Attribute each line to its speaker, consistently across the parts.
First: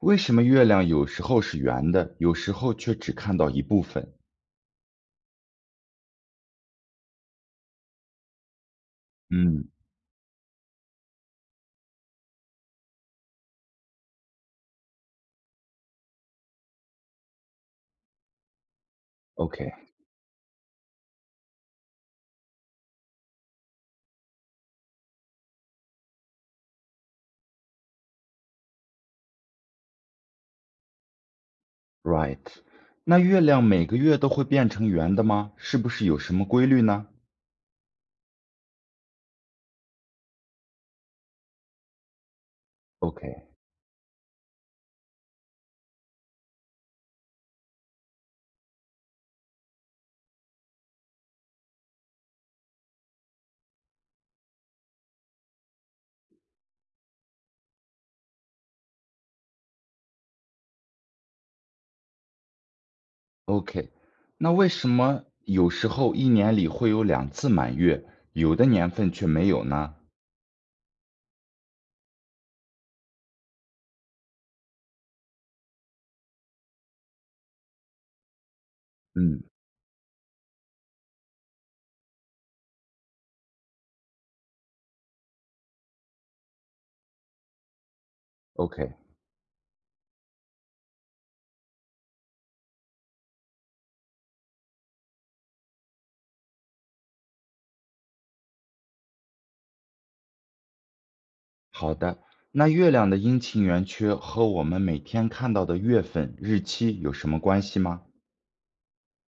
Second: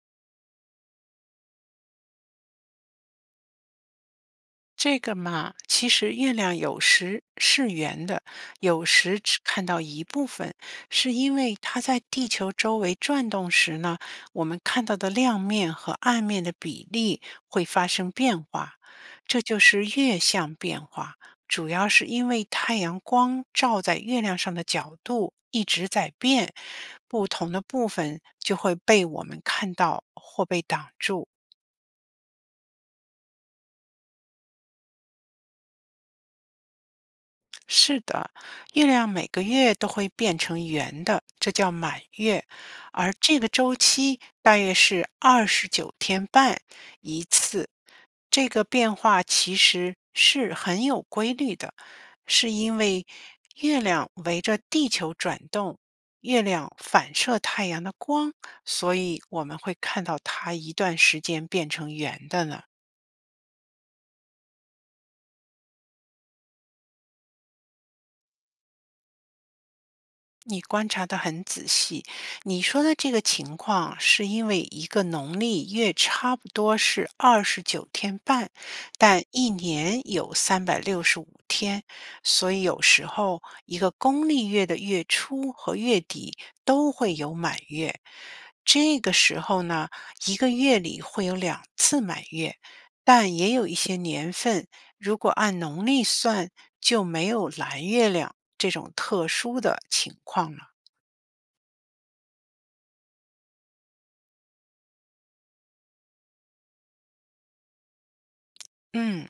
Speaker 1: 为什么月亮有时候是圆的，有时候却只看到一部分？
Speaker 2: 这个嘛，其实月亮有时是圆的，有时只看
Speaker 1: 嗯
Speaker 2: 到一部分，是因为它在地球周围转动时呢，我们看到的亮面和暗面的比例会发生变化，这就是月相变化。主要是因为太阳光照在月亮上的角度一直在变，不同的部分就会被我们看到或被挡住。
Speaker 1: ，OK，right。那月亮每个月都会变成圆的吗？是不是有什么规律呢
Speaker 2: 是的，月亮每个月都会变成圆的，这叫满月，而这个周期大约是二十九天半一次。这个变化其实是很有规律的，是因为月亮围着地球转动，月亮反射太阳的光，所以我们会看到它一段时间变成圆的呢。
Speaker 1: ？OK，OK。那为什么有时候一年里会有两次满月，有的年份却没有呢？
Speaker 2: 你观察得很仔细。你说的这个情况，是因为一个农历月差不多是二十九天半，但
Speaker 1: 嗯
Speaker 2: 一年有365天，所以有时候一个公历月的月初和月底都会有满月。
Speaker 1: ，OK，
Speaker 2: 这个时候呢，一个月里会有两次满月，但也有一些年份，如果按农历算，就没有蓝月亮。这种特殊的情况了。
Speaker 1: 好的。那月亮的阴晴圆缺和我们每天看到的月份、日期有什么关系吗
Speaker 2: 嗯，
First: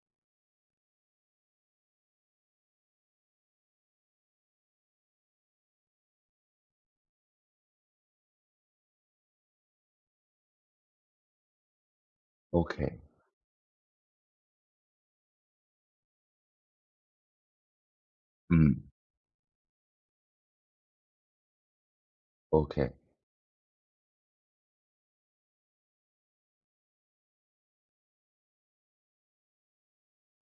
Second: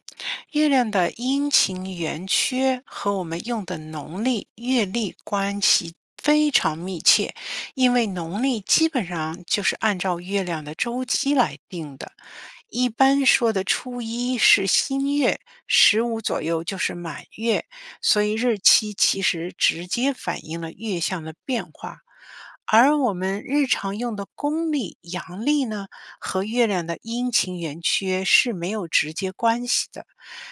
Speaker 2: 月亮的阴晴圆缺和我们用的农历、月历关系非常密切，因为农历基本上就是按照月亮的周期来定的。一
Speaker 1: ？OK，
Speaker 2: 般说的初一是新月，十五左右就是满月，所以日
Speaker 1: 嗯
Speaker 2: 期其实直接反映了月相的变化。
Speaker 1: ，OK，OK。
Speaker 2: 而我们日常用的公历、阳历呢，和月亮的阴晴圆缺是没有直接关系的，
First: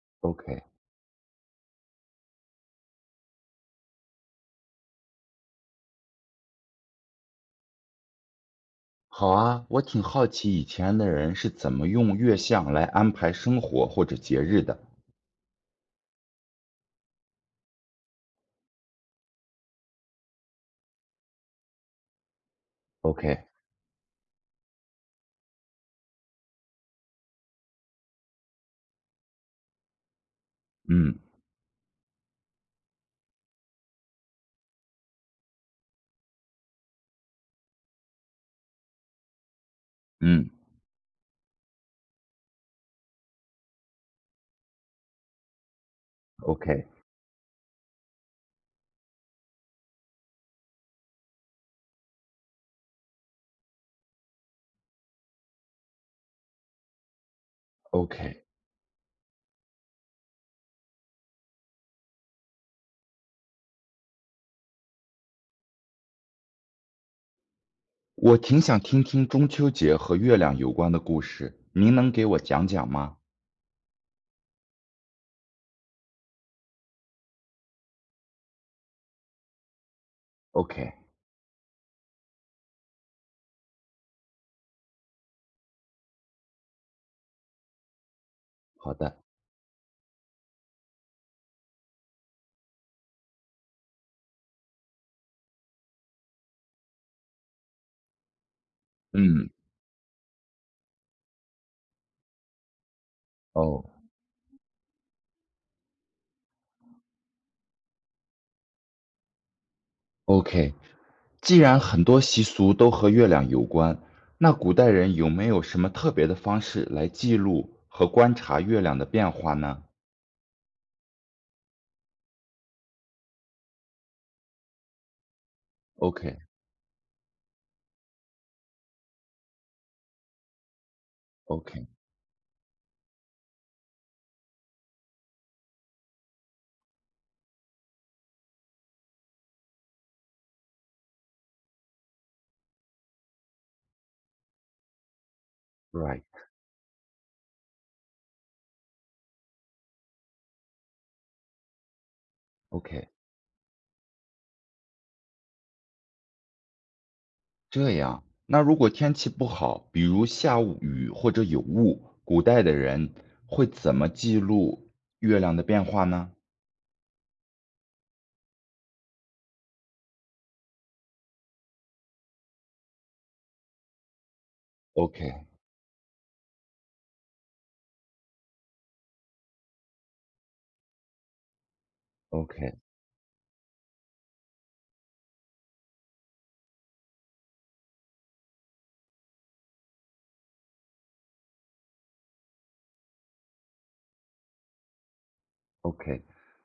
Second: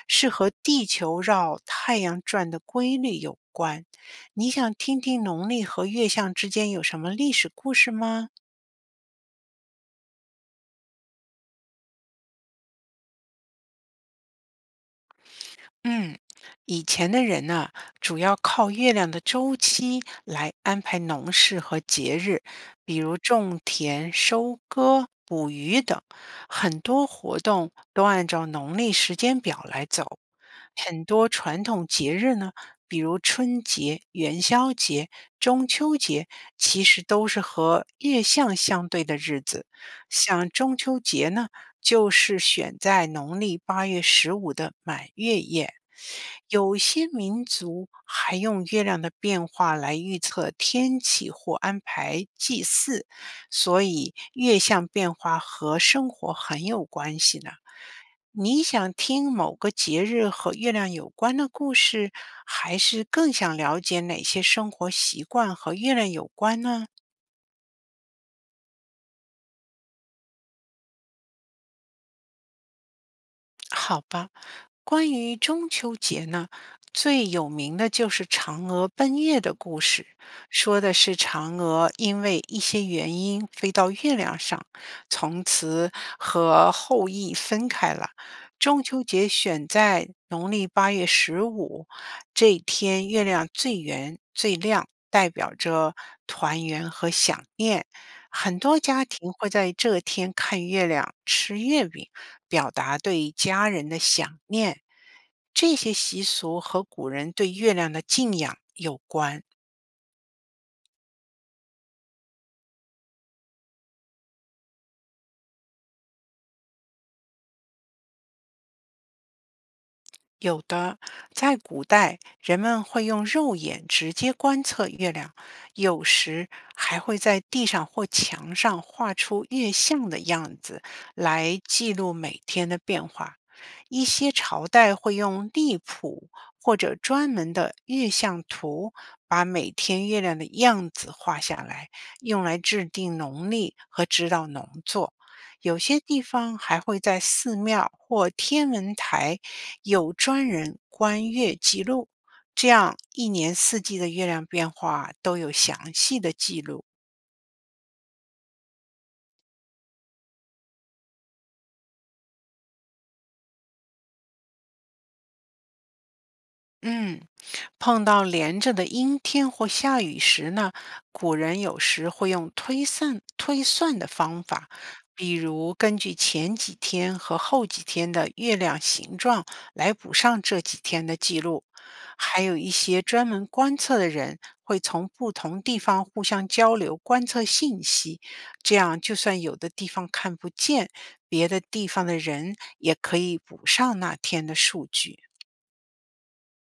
Speaker 2: 是和地球绕太阳转的规律有关。你想听听农历和月相之间有什么历史故事吗？
Speaker 1: 好啊，我挺好奇以前的人是怎么用月相来安排生活或者节日的。
Speaker 2: 嗯，以前的人呢，主要靠月亮的周期来安排农事和节日，比如
Speaker 1: OK，
Speaker 2: 种田、收割、捕鱼等，很多活动都按照农历时间表来走。很
Speaker 1: 嗯
Speaker 2: 多传统节日呢，比如春节、元宵节、中秋节，其实都是和月相相对的日子。像
Speaker 1: 嗯
Speaker 2: 中秋节呢，就是选在农历八月十五的满月夜。有些民族还用月亮的变化来预测天气或安排祭祀，所以月相变化和生活很有关系呢。
Speaker 1: ，OK，OK，
Speaker 2: 你想听某个节日和月亮有关的故事，还是更想了解哪些生活习惯和月亮有关呢？
Speaker 1: 我挺想听听中秋节和月亮有关的故事，您能给我讲讲吗
Speaker 2: 好吧，关于中秋节呢，最有名的就是嫦娥奔月的故事，说的
Speaker 1: ？OK，
Speaker 2: 是嫦娥因为一些原因飞到月亮上，从此和后羿分开了。中
Speaker 1: 好
Speaker 2: 秋
Speaker 1: 的，
Speaker 2: 节选在农历八月十五这一天，月亮最圆最亮，代表着团圆和想念。很多家庭
Speaker 1: 嗯，
Speaker 2: 会在这天看月亮、吃月饼。表达对家
Speaker 1: 哦
Speaker 2: 人的想念。这些习俗和古人对月亮的敬仰有关。
Speaker 1: ，OK。既然很多习俗都和月亮有关，那古代人有没有什么特别的方式来记录和观察月亮的变化呢
Speaker 2: 有的，在古代，人们会用肉眼直接观测月亮，有时还会在地上或墙上画出月相的样子，来
Speaker 1: ？OK，OK，right，OK。
Speaker 2: 记录每天的变化。一些朝代会用历谱或者专门的月相图，把每天月亮的样子画下来，用来制定农历和指导农作。有些地方还会在寺庙或天文台有专人观月记录，这样一年四季的月亮变化都有详细的记录。
Speaker 1: 这样，那如果天气不好，比如下雨或者有雾，古代的人会怎么记录月亮的变化呢
Speaker 2: 嗯，碰到连着的阴天或下雨时呢，古人有时会用推算的方法，比如根据前几天和后几天的月亮形状来补上这几天的记录。还有一
Speaker 1: ？OK，OK，OK。
Speaker 2: 些专门观测的人会从不同地方互相交流观测信息，这样就算有的地方看不见，别的地方的人也可以补上那天的数据。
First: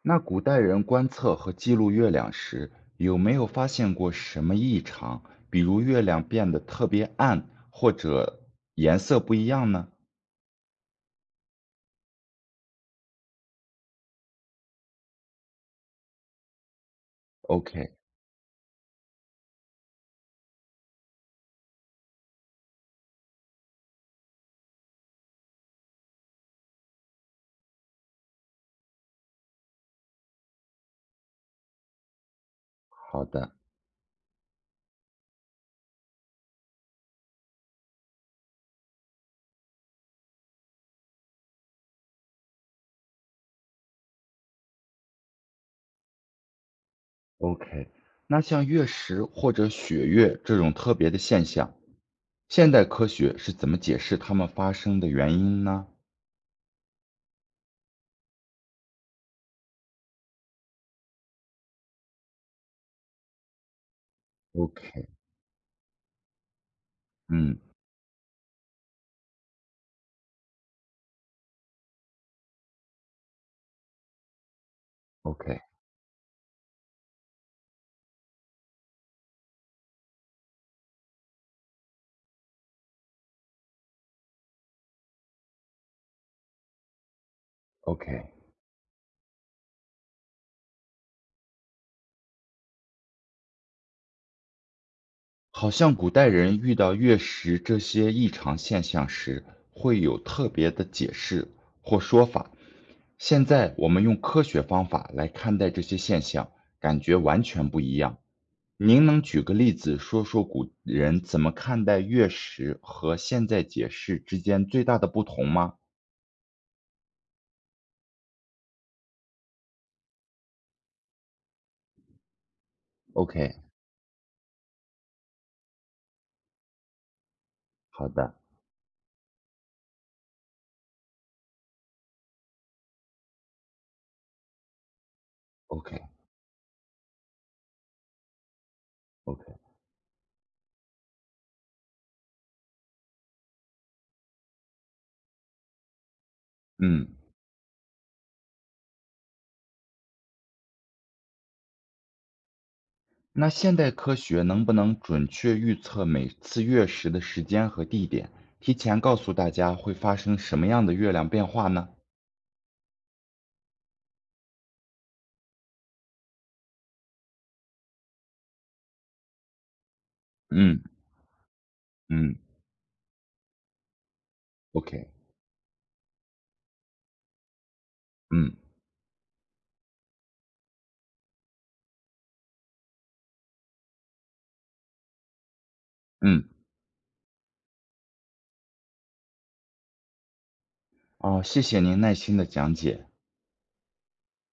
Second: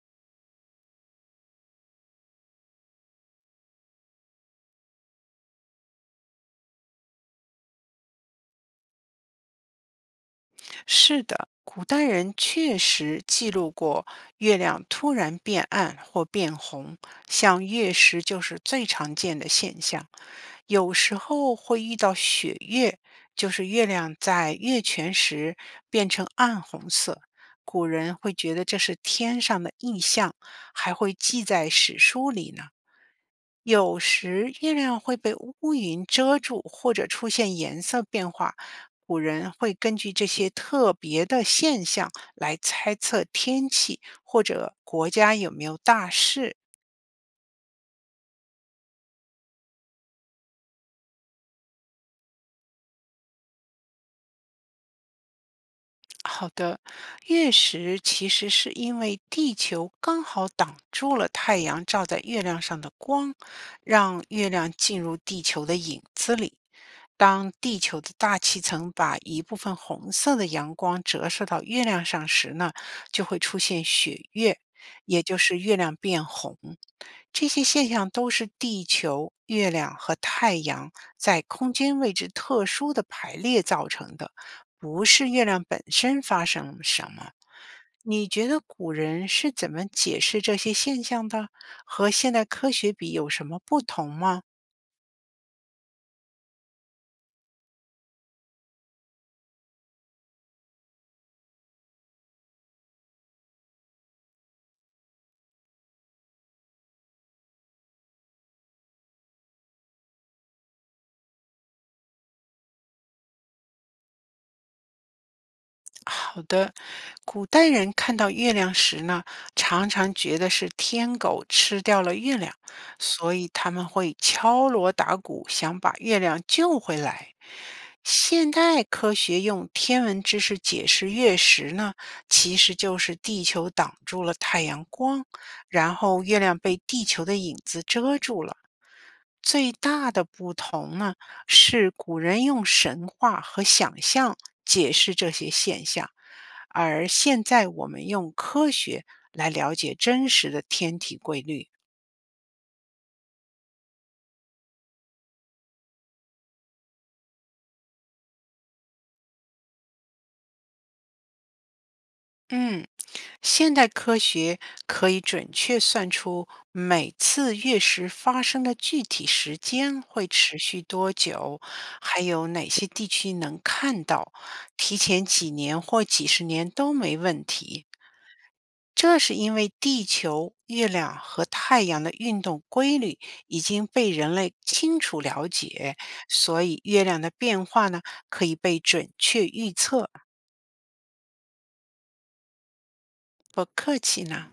Speaker 1: 那古代人观测和记录月亮时，有没有发现过什么异常？比如月亮变得特别暗，或者颜色不一样呢
Speaker 2: 是的，古代人确实记录过月亮突然变暗或变红，像月
Speaker 1: ？OK，
Speaker 2: 食就是最常见的现象。有时候会遇到雪月，就是月亮在月全食变成暗红色。古人会觉得这是天上的异象，还会记在史书里呢。
Speaker 1: 好的
Speaker 2: 有时月亮会被乌云遮住，或者出现颜色变化，古人会根据这些特别的现象来猜测天气或者国家有没有大事。
Speaker 1: ，OK。那像月食或者血月这种特别的现象，现代科学是怎么解释它们发生的原因呢
Speaker 2: 好的，月食其实是因为地球刚好挡住了太阳照在月亮上的光，让月亮进
Speaker 1: ？OK，
Speaker 2: 入地球的影子里。当
Speaker 1: 嗯
Speaker 2: 地球的大气层把一部分红色的阳光折射到月亮上时呢，就会出现血月，也就
Speaker 1: ，OK，OK。
Speaker 2: 是月亮变红。这些现象都是地球、月亮和太阳在空间位置特殊的排列造成的。不是月亮本身发生了什么。你觉得古人是怎么解释这些现象的？和现代科学比有什么不同吗？
Speaker 1: 好像古代人遇到月食这些异常现象时，会有特别的解释或说法。现在我们用科学方法来看待这些现象，感觉完全不一样。您能举个例子说说古人怎么看待月食和现在解释之间最大的不同吗
Speaker 2: 好的，古代人看到月亮时呢，常常觉得是天狗吃掉了月亮，所以
Speaker 1: ？OK，
Speaker 2: 他们会敲锣打鼓，想把月亮救回来。
Speaker 1: 好的
Speaker 2: 现代科学用天文知识解释月食呢，其实就是地球挡住了太阳光，然
Speaker 1: ，OK，OK，
Speaker 2: 后月亮被地球的影子遮住了。最大的不同呢，是古人用神话和想象解释这些现象，
Speaker 1: 嗯。
Speaker 2: 而现在我们用科学来了解真实的天体规律。
Speaker 1: 那现代科学能不能准确预测每次月食的时间和地点，提前告诉大家会发生什么样的月亮变化呢？
Speaker 2: 嗯，现代科学可以准确算出每次月食发生的具体时间会持续
Speaker 1: 嗯
Speaker 2: 多久，还
Speaker 1: 嗯
Speaker 2: 有哪些地区能看到，提
Speaker 1: ，OK，
Speaker 2: 前几年或几十年都没问题。
Speaker 1: 嗯
Speaker 2: 这是因为地球、月亮和太阳的运动规律已经被人类清楚了解，
Speaker 1: 嗯，
Speaker 2: 所以月亮的变化呢可以被准确预测。
Speaker 1: 哦，谢谢您耐心的讲解。
Speaker 2: 不客气呢。